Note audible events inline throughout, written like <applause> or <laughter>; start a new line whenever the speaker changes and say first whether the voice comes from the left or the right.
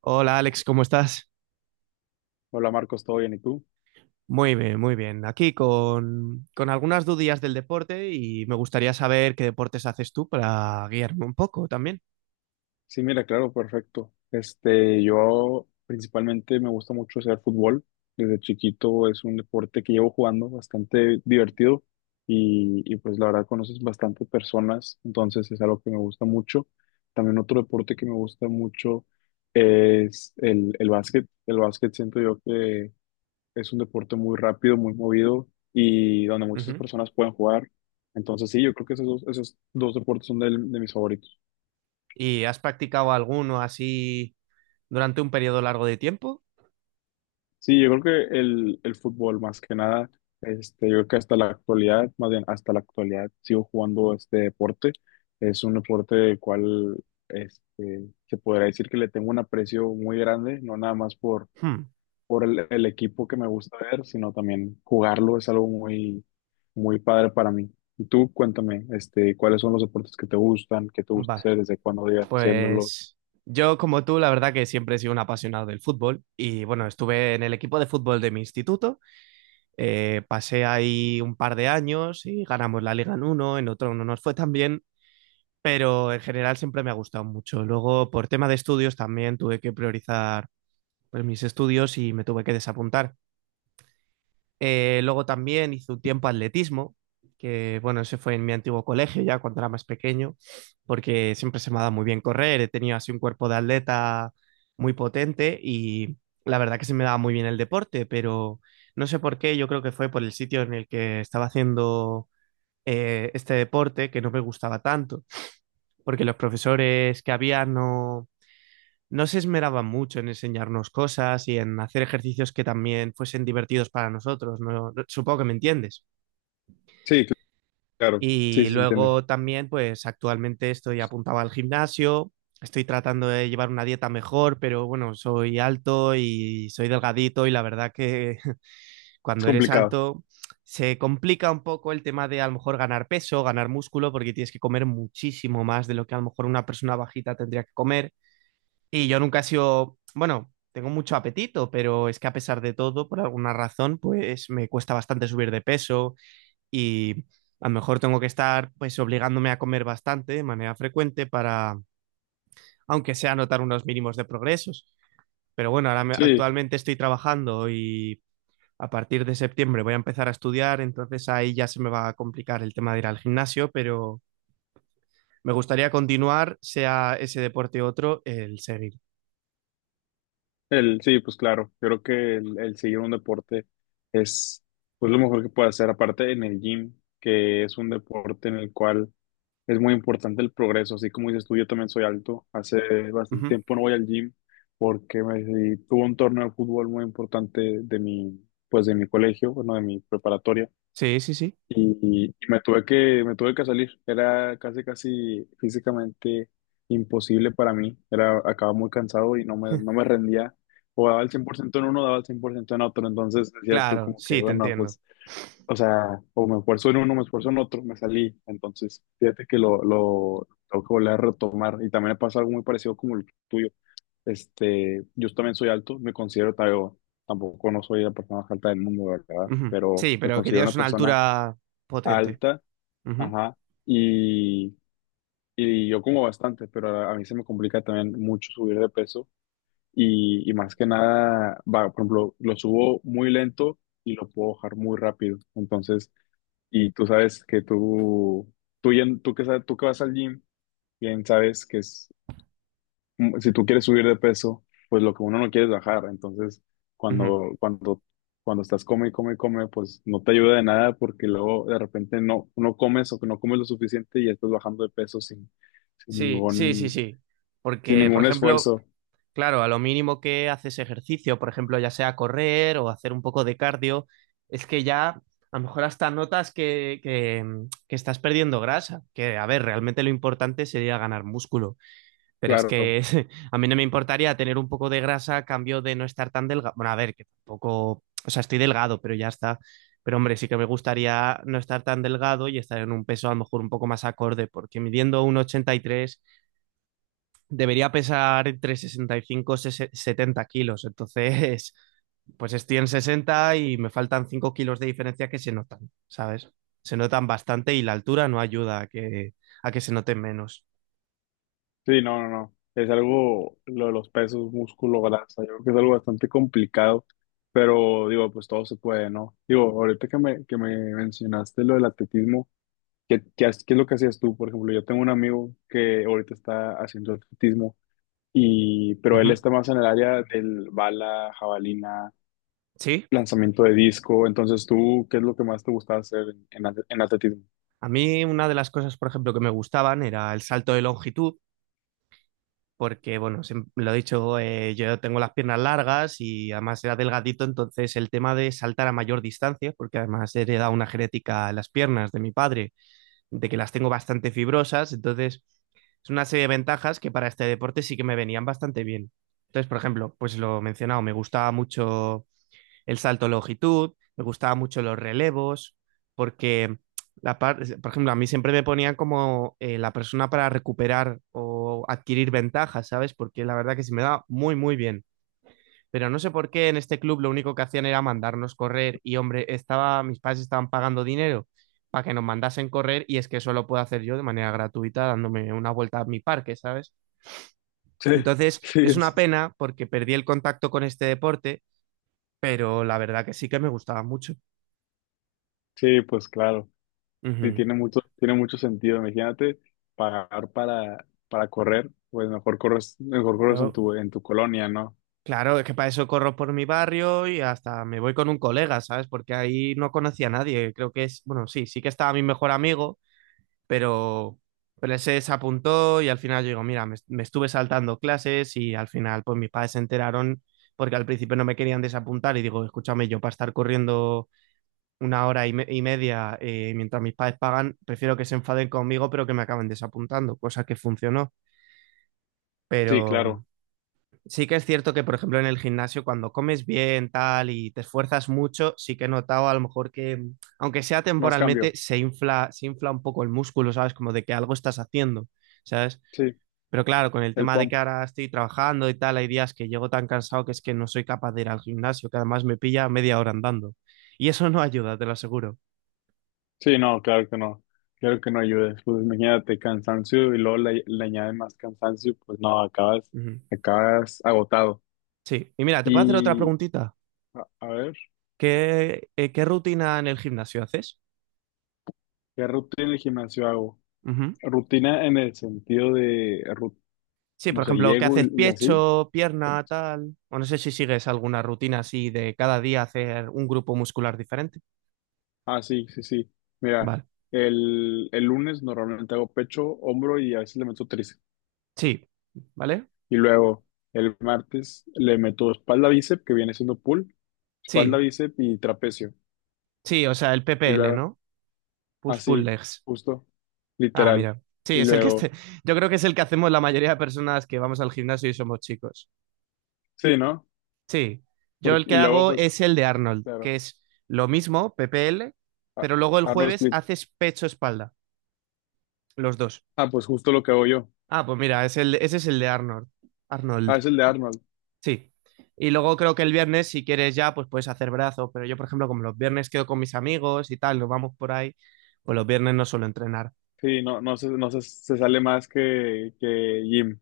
right: Hola Alex, ¿cómo estás?
left: Hola Marcos, ¿todo bien? ¿Y tú?
right: Muy bien, muy bien. Aquí con algunas dudillas del deporte y me gustaría saber qué deportes haces tú para guiarme un poco también.
left: Sí, mira, claro, perfecto. Yo principalmente me gusta mucho hacer fútbol. Desde chiquito es un deporte que llevo jugando bastante divertido y pues la verdad conoces bastantes personas, entonces es algo que me gusta mucho. También otro deporte que me gusta mucho es el básquet. El básquet siento yo que es un deporte muy rápido, muy movido y donde muchas
right: Ujú.
left: personas pueden jugar. Entonces sí, yo creo que esos dos deportes son de mis favoritos.
right: ¿Y has practicado alguno así durante un periodo largo de tiempo?
left: Sí, yo creo que el fútbol más que nada, yo creo que hasta la actualidad, más bien hasta la actualidad, sigo jugando este deporte. Es un deporte del cual se podría decir que le tengo un aprecio muy grande, no nada más
right: Hmm.
left: por el equipo que me gusta ver, sino también jugarlo es algo muy padre para mí. Y tú, cuéntame, ¿cuáles son los deportes que te gustan, que te gusta
right: Vale,
left: hacer, desde cuándo llevas haciéndolos?
right: pues yo como tú, la verdad que siempre he sido un apasionado del fútbol y bueno, estuve en el equipo de fútbol de mi instituto, pasé ahí un par de años y ganamos la Liga en uno, en otro no nos fue tan bien pero en general siempre me ha gustado mucho. Luego, por tema de estudios, también tuve que priorizar pues, mis estudios y me tuve que desapuntar. Luego también hice un tiempo atletismo, que bueno, ese fue en mi antiguo colegio ya cuando era más pequeño, porque siempre se me ha dado muy bien correr, he tenido así un cuerpo de atleta muy potente y la verdad que se me daba muy bien el deporte, pero no sé por qué, yo creo que fue por el sitio en el que estaba haciendo este deporte que no me gustaba tanto porque los profesores que había no, no se esmeraban mucho en enseñarnos cosas y en hacer ejercicios que también fuesen divertidos para nosotros, ¿no? No, supongo que me entiendes.
left: Sí, claro, sí,
right: Y
left: sí se entiende.
right: luego también, pues actualmente estoy apuntado al gimnasio, estoy tratando de llevar una dieta mejor, pero bueno, soy alto y soy delgadito y la verdad que <laughs>
left: Es
right: cuando eres
left: complicado.
right: alto se complica un poco el tema de a lo mejor ganar peso, ganar músculo, porque tienes que comer muchísimo más de lo que a lo mejor una persona bajita tendría que comer. Y yo nunca he sido, bueno, tengo mucho apetito, pero es que a pesar de todo, por alguna razón, pues me cuesta bastante subir de peso y a lo mejor tengo que estar pues obligándome a comer bastante de manera frecuente para, aunque sea notar unos mínimos de progresos. Pero bueno,
left: Sí,
right: actualmente estoy trabajando y a partir de septiembre voy a empezar a estudiar, entonces ahí ya se me va a complicar el tema de ir al gimnasio, pero me gustaría continuar, sea ese deporte u otro, el seguir.
left: Pues claro, yo creo que el seguir un deporte es pues lo mejor que puede hacer, aparte en el gym, que es un deporte en el cual es muy importante el progreso, así como dices tú, yo también soy alto, hace bastante
right: Ujú.
left: tiempo no voy al gym porque me, tuve un torneo de fútbol muy importante de mi, pues de mi colegio, bueno, de mi preparatoria
right: Sí, sí, sí.
left: y me tuve que salir. Era casi físicamente imposible para mí. Era, acababa muy cansado y no
right: <laughs>
left: me rendía. O daba el 100% en uno, daba el 100% en otro. Entonces decías tú
right: Claro,
left: como que,
right: sí, te
left: bueno,
right: entiendo.
left: pues, o sea, o me esfuerzo en uno, me esfuerzo en otro, me salí. Entonces, fíjate que lo tengo que volver a retomar. Y también me pasa algo muy parecido como el tuyo. Yo también soy alto, me considero, tampoco no soy la persona más alta del mundo, ¿verdad?
right: Ujú.
left: Pero
right: Sí,
left: me
right: pero que
left: considero una
right: tienes una
left: persona
right: altura potente.
left: alta.
right: Ujú,
left: Ajá. Y, y yo como bastante, pero a mí se me complica también mucho subir de peso y más que nada, va, por ejemplo, lo subo muy lento y lo puedo bajar muy rápido. Entonces, y tú sabes que tú que, tú que vas al gym, bien sabes que es, si tú quieres subir de peso, pues lo que uno no quiere es bajar. Entonces,
right: ujú.
left: cuando, cuando, cuando estás come, y come, y come, pues no te ayuda de nada porque luego de repente no comes o que no comes lo suficiente y ya estás bajando de peso sin
right: Sí, sí, sí,
left: ningún,
right: sí.
left: sin
right: Porque, por
left: ningún
right: ejemplo,
left: esfuerzo.
right: claro, a lo mínimo que haces ejercicio, por ejemplo, ya sea correr o hacer un poco de cardio, es que ya a lo mejor hasta notas que estás perdiendo grasa. Que, a ver, realmente lo importante sería ganar músculo. Pero es
left: Claro.
right: que <laughs> a mí no me importaría tener un poco de grasa a cambio de no estar tan delgado. Bueno, a ver, que tampoco. O sea, estoy delgado, pero ya está. Pero hombre, sí que me gustaría no estar tan delgado y estar en un peso a lo mejor un poco más acorde, porque midiendo un 83 debería pesar entre 65 y 70 kilos. Entonces, <laughs> pues estoy en 60 y me faltan 5 kilos de diferencia que se notan, ¿sabes? Se notan bastante y la altura no ayuda a que se noten menos.
left: Sí, no. Es algo, lo de los pesos, músculo, grasa, yo creo que es algo bastante complicado. Pero digo, pues todo se puede, ¿no? Digo, ahorita que que me mencionaste lo del atletismo, ¿Qué, qué es lo que hacías tú? Por ejemplo, yo tengo un amigo que ahorita está haciendo atletismo, y, pero él
right: Ujú.
left: está más en el área del bala, jabalina,
right: ¿Sí?
left: lanzamiento de disco. Entonces, ¿tú qué es lo que más te gusta hacer en, en atletismo?
right: A mí una de las cosas, por ejemplo, que me gustaban era el salto de longitud, porque, bueno, lo he dicho, yo tengo las piernas largas y además era delgadito, entonces el tema de saltar a mayor distancia, porque además he heredado una genética a las piernas de mi padre, de que las tengo bastante fibrosas, entonces es una serie de ventajas que para este deporte sí que me venían bastante bien. Entonces, por ejemplo, pues lo mencionado, me gustaba mucho el salto de longitud, me gustaban mucho los relevos, porque, por ejemplo, a mí siempre me ponían como la persona para recuperar o adquirir ventajas, ¿sabes? Porque la verdad que se me da muy, muy bien. Pero no sé por qué en este club lo único que hacían era mandarnos correr y, hombre, estaba, mis padres estaban pagando dinero para que nos mandasen correr y es que eso lo puedo hacer yo de manera gratuita dándome una vuelta a mi parque, ¿sabes?
left: Sí, <laughs>
right: Entonces,
left: sí,
right: es una pena porque perdí el contacto con este deporte, pero la verdad que sí que me gustaba mucho.
left: sí, pues claro. Sí,
right: Ujú.
left: tiene mucho sentido. Imagínate pagar para correr, pues mejor corres
right: Claro,
left: en tu colonia, ¿no?
right: claro, es que para eso corro por mi barrio y hasta me voy con un colega, ¿sabes? Porque ahí no conocía a nadie. Creo que es, bueno, sí, sí que estaba mi mejor amigo, pero, pero ese se apuntó y al final yo digo, mira, me estuve saltando clases y al final pues mis padres se enteraron porque al principio no me querían desapuntar y digo, escúchame, yo para estar corriendo una hora y media mientras mis padres pagan, prefiero que se enfaden conmigo pero que me acaben desapuntando, cosa que funcionó.
left: Sí,
right: Pero.
left: claro.
right: Sí que es cierto que, por ejemplo, en el gimnasio, cuando comes bien, tal, y te esfuerzas mucho, sí que he notado a lo mejor que, aunque sea
left: Más
right: temporalmente,
left: cambio.
right: se infla un poco el músculo, ¿sabes? Como de que algo estás haciendo, ¿sabes?
left: Sí,
right: Pero claro, con el
left: el
right: tema de que
left: pump.
right: ahora estoy trabajando y tal, hay días que llego tan cansado que es que no soy capaz de ir al gimnasio, que además me pilla media hora andando. Y eso no ayuda, te lo aseguro.
left: Sí, no, claro que no. Claro que no ayudes. Pues imagínate cansancio y luego le añades más cansancio, pues no, acabas,
right: Ujú.
left: acabas agotado.
right: Sí. Y mira, ¿te puedo hacer otra
left: Y
right: preguntita?
left: a ver,
right: ¿Qué, qué rutina en el gimnasio haces?
left: ¿qué rutina en el gimnasio hago?
right: Ujú.
left: Rutina en el sentido de,
right: Sí,
left: no
right: por
left: sé,
right: ejemplo, que
left: llego
right: haces
left: y así.
right: pecho, pierna, tal. O no sé si sigues alguna rutina así de cada día hacer un grupo muscular diferente.
left: Ah, sí, sí, sí. Mira,
right: Vale.
left: el lunes normalmente hago pecho, hombro y a veces le meto tríceps.
right: Sí, ¿vale?
left: Y luego el martes le meto espalda bíceps, que viene siendo pull, espalda
right: Sí,
left: bíceps y trapecio.
right: sí, o sea, el
left: Y
right: PPL,
left: luego
right: ¿no? Push pull
left: Así,
right: legs.
left: justo,
right: Ah,
left: literal.
right: mira. Sí,
left: Y
right: es el que este.
left: luego,
right: <laughs> Yo creo que es el que hacemos la mayoría de personas que vamos al gimnasio y somos chicos.
left: sí, ¿no?
right: Sí. Yo
left: Porque,
right: el que
left: y luego,
right: hago
left: pues,
right: es el de Arnold, que
left: claro,
right: es lo mismo, PPL,
left: a-
right: pero luego el
left: Arnold
right: jueves
left: Split.
right: haces pecho-espalda, los dos.
left: Ah, pues justo lo que hago yo.
right: Ah, pues mira, es el, ese es el de Arnold.
left: Ah,
right: Arnold.
left: es el de Arnold.
right: Sí. Y luego creo que el viernes, si quieres ya, pues puedes hacer brazos. Pero yo, por ejemplo, como los viernes quedo con mis amigos y tal, nos vamos por ahí, pues los viernes no suelo entrenar.
left: Sí, no se, se sale más que Jim.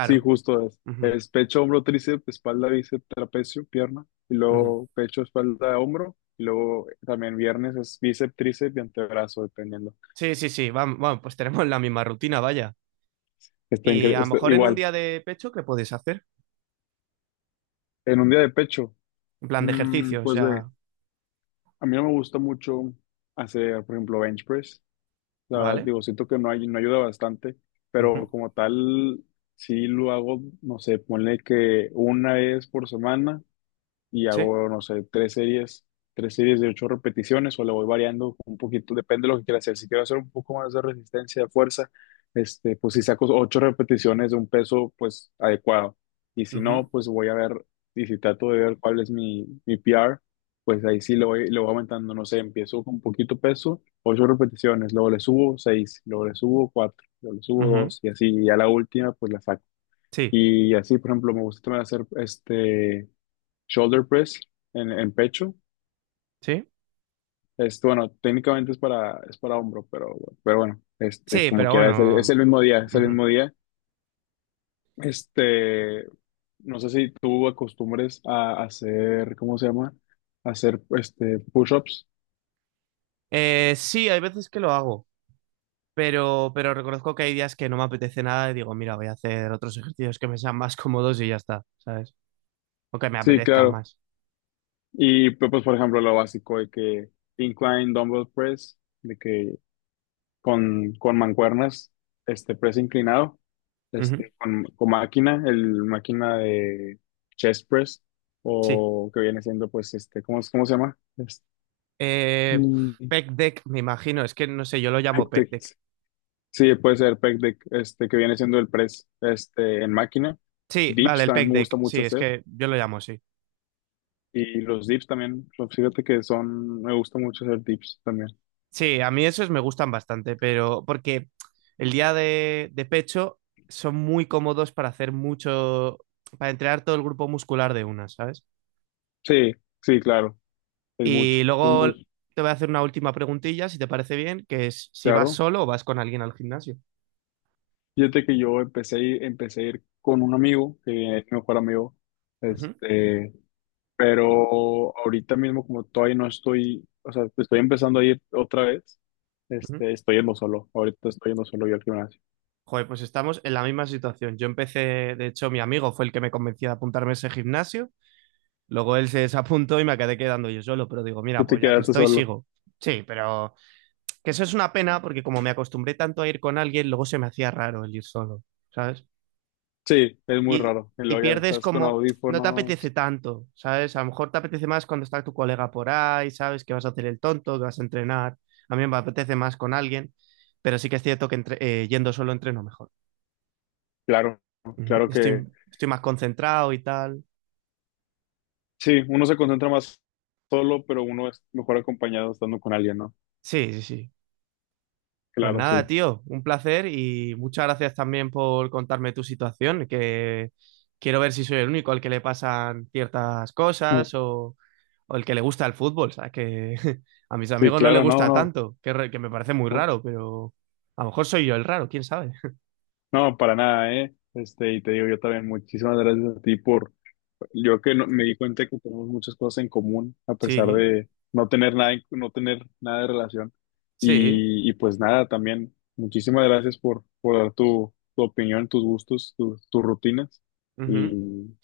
left: Sí, justo es.
right: Ujú,
left: Es pecho, hombro, tríceps, espalda, bíceps, trapecio, pierna. Y
right: ujú.
left: luego pecho, espalda, hombro. Y luego también viernes es bíceps, tríceps y antebrazo, dependiendo.
right: Sí, sí, sí. Vamos, bueno, pues tenemos la misma rutina, vaya.
left: Está,
right: Y a lo
left: está
right: mejor en un
left: igual.
right: día de pecho, ¿qué puedes hacer?
left: En un día de pecho,
right: En plan de ejercicios,
left: pues ve.
right: ya.
left: A mí no me gusta mucho hacer, por ejemplo, bench press. La verdad,
right: ¿Vale?
left: digo, siento que no, hay, no ayuda bastante, pero
right: Ujú.
left: como tal, sí lo hago, no sé, ponle que una vez por semana y
right: Sí.
left: hago, no sé, tres series de ocho repeticiones o le voy variando un poquito, depende de lo que quiera hacer. Si quiero hacer un poco más de resistencia, de fuerza, pues si saco ocho repeticiones de un peso, pues adecuado. Y si
right: Ujú,
left: no, pues voy a ver, y si trato de ver cuál es mi p r pues ahí sí le voy aumentando, no sé, empiezo con poquito peso, ocho repeticiones, luego le subo seis, luego le subo cuatro, luego le subo
right: ujú.
left: dos, y así, y a la última, pues la saco.
right: Sí,
left: Y así, por ejemplo, me gusta también hacer shoulder press en pecho.
right: sí.
left: Es, bueno, técnicamente es para hombro, pero bueno,
right: Sí,
left: como
right: pero
left: quiera, es es
right: bueno.
left: el mismo día, es el
right: Ujú.
left: mismo día. Este, no sé si tú acostumbres a hacer, ¿cómo se llama? A hacer, push-ups.
right: Sí, hay veces que lo hago. Pero reconozco que hay días que no me apetece nada y digo, mira, voy a hacer otros ejercicios que me sean más <laughs> cómodos y ya está, ¿sabes? O que me
left: Sí,
right: apetezcan
left: claro.
right: más.
left: Y pues, por ejemplo, lo básico de que incline dumbbell press, de que con mancuernas, este press inclinado,
right: Ujú.
left: con máquina, el máquina de chest press,
right: Sí.
left: o que viene siendo, pues, ¿cómo, cómo se llama?
right: Eh,
left: Mm,
right: pec deck, me imagino. Es que no sé, yo lo
left: pec
right: llamo pec
left: deck.
right: deck.
left: Sí, puede ser pec deck, que viene siendo el press, en máquina.
right: Sí, vale,
left: Dips
right: el
left: también
right: pec
left: me gusta
right: deck. Sí,
left: mucho
right: es
left: hacer,
right: que yo lo llamo así.
left: y los dips también, pues, fíjate que son, me gusta mucho hacer dips también.
right: Sí, a mí esos me gustan bastante, pero porque el día de pecho son muy cómodos para hacer mucho, para entrenar todo el grupo muscular de una, ¿sabes?
left: Sí, sí, claro, es mucho,
right: Y
left: es
right: luego
left: muy
right: te voy a hacer una última preguntilla, si te parece bien, que es si vas
left: claro.
right: solo o vas con alguien al gimnasio.
left: Fíjate que yo empecé, empecé a ir con un amigo, que es mi mejor amigo,
right: Ujú,
left: este, pero ahorita mismo como todavía no estoy, o sea, estoy empezando a ir otra vez,
right: ujú.
left: estoy yendo solo, ahorita estoy yendo solo yo al gimnasio.
right: Joder, pues estamos en la misma situación. Yo empecé, de hecho, mi amigo fue el que me convenció de apuntarme a ese gimnasio. Luego él se desapuntó y me quedé quedando yo solo, pero digo,
left: Y
right: mira,
left: te
right: pues ya que
left: quedaste
right: estoy,
left: solo.
right: sigo. Sí, pero que eso es una pena porque como me acostumbré tanto a ir con alguien, luego se me hacía raro el ir solo, ¿sabes?
left: Sí, es muy
right: y,
left: raro. Y
right: y
left: luego ya
right: pierdes
left: estás con
right: como, no te apetece
left: audífonos.
right: tanto, ¿sabes? A lo mejor te apetece más cuando está tu colega por ahí, ¿sabes? Que vas a hacer el tonto, que vas a entrenar. A mí me apetece más con alguien, pero sí que es cierto que yendo solo entreno mejor.
left: Claro,
right: Ujú.
left: claro que
right: Estoy más concentrado y tal.
left: sí, uno se concentra más solo, pero uno es mejor acompañado estando con alguien, ¿no?
right: Sí, sí, sí. Pues
left: Claro,
right: nada,
left: sí.
right: tío, un placer y muchas gracias también por contarme tu situación, que quiero ver si soy el único al que le pasan ciertas
left: Mm.
right: cosas o el que le gusta el fútbol, ¿sabes? Que <laughs> a mis
left: Sí,
right: amigos no les
left: claro,
right: gusta
left: no,
right: tanto, que me parece muy
left: no.
right: raro, pero a lo mejor soy yo el raro, quién sabe. <laughs>
left: No, para nada, ¿eh? Y te digo yo también, muchísimas gracias a ti por, yo que no- me di cuenta que tenemos muchas cosas en común, a pesar
right: Sí,
left: de no tener nada, no tener nada de relación.
right: sí.
left: Y pues nada, también, muchísimas gracias por dar tu, tu opinión, tus gustos, tus rutinas.
right: Ujú.
left: Y,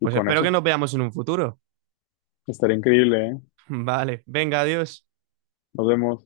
left: y
right: Pues
left: con
right: espero que
left: eso,
right: nos veamos en un futuro.
left: estaría increíble, ¿eh?
right: <laughs> Vale, venga, adiós.
left: Nos vemos.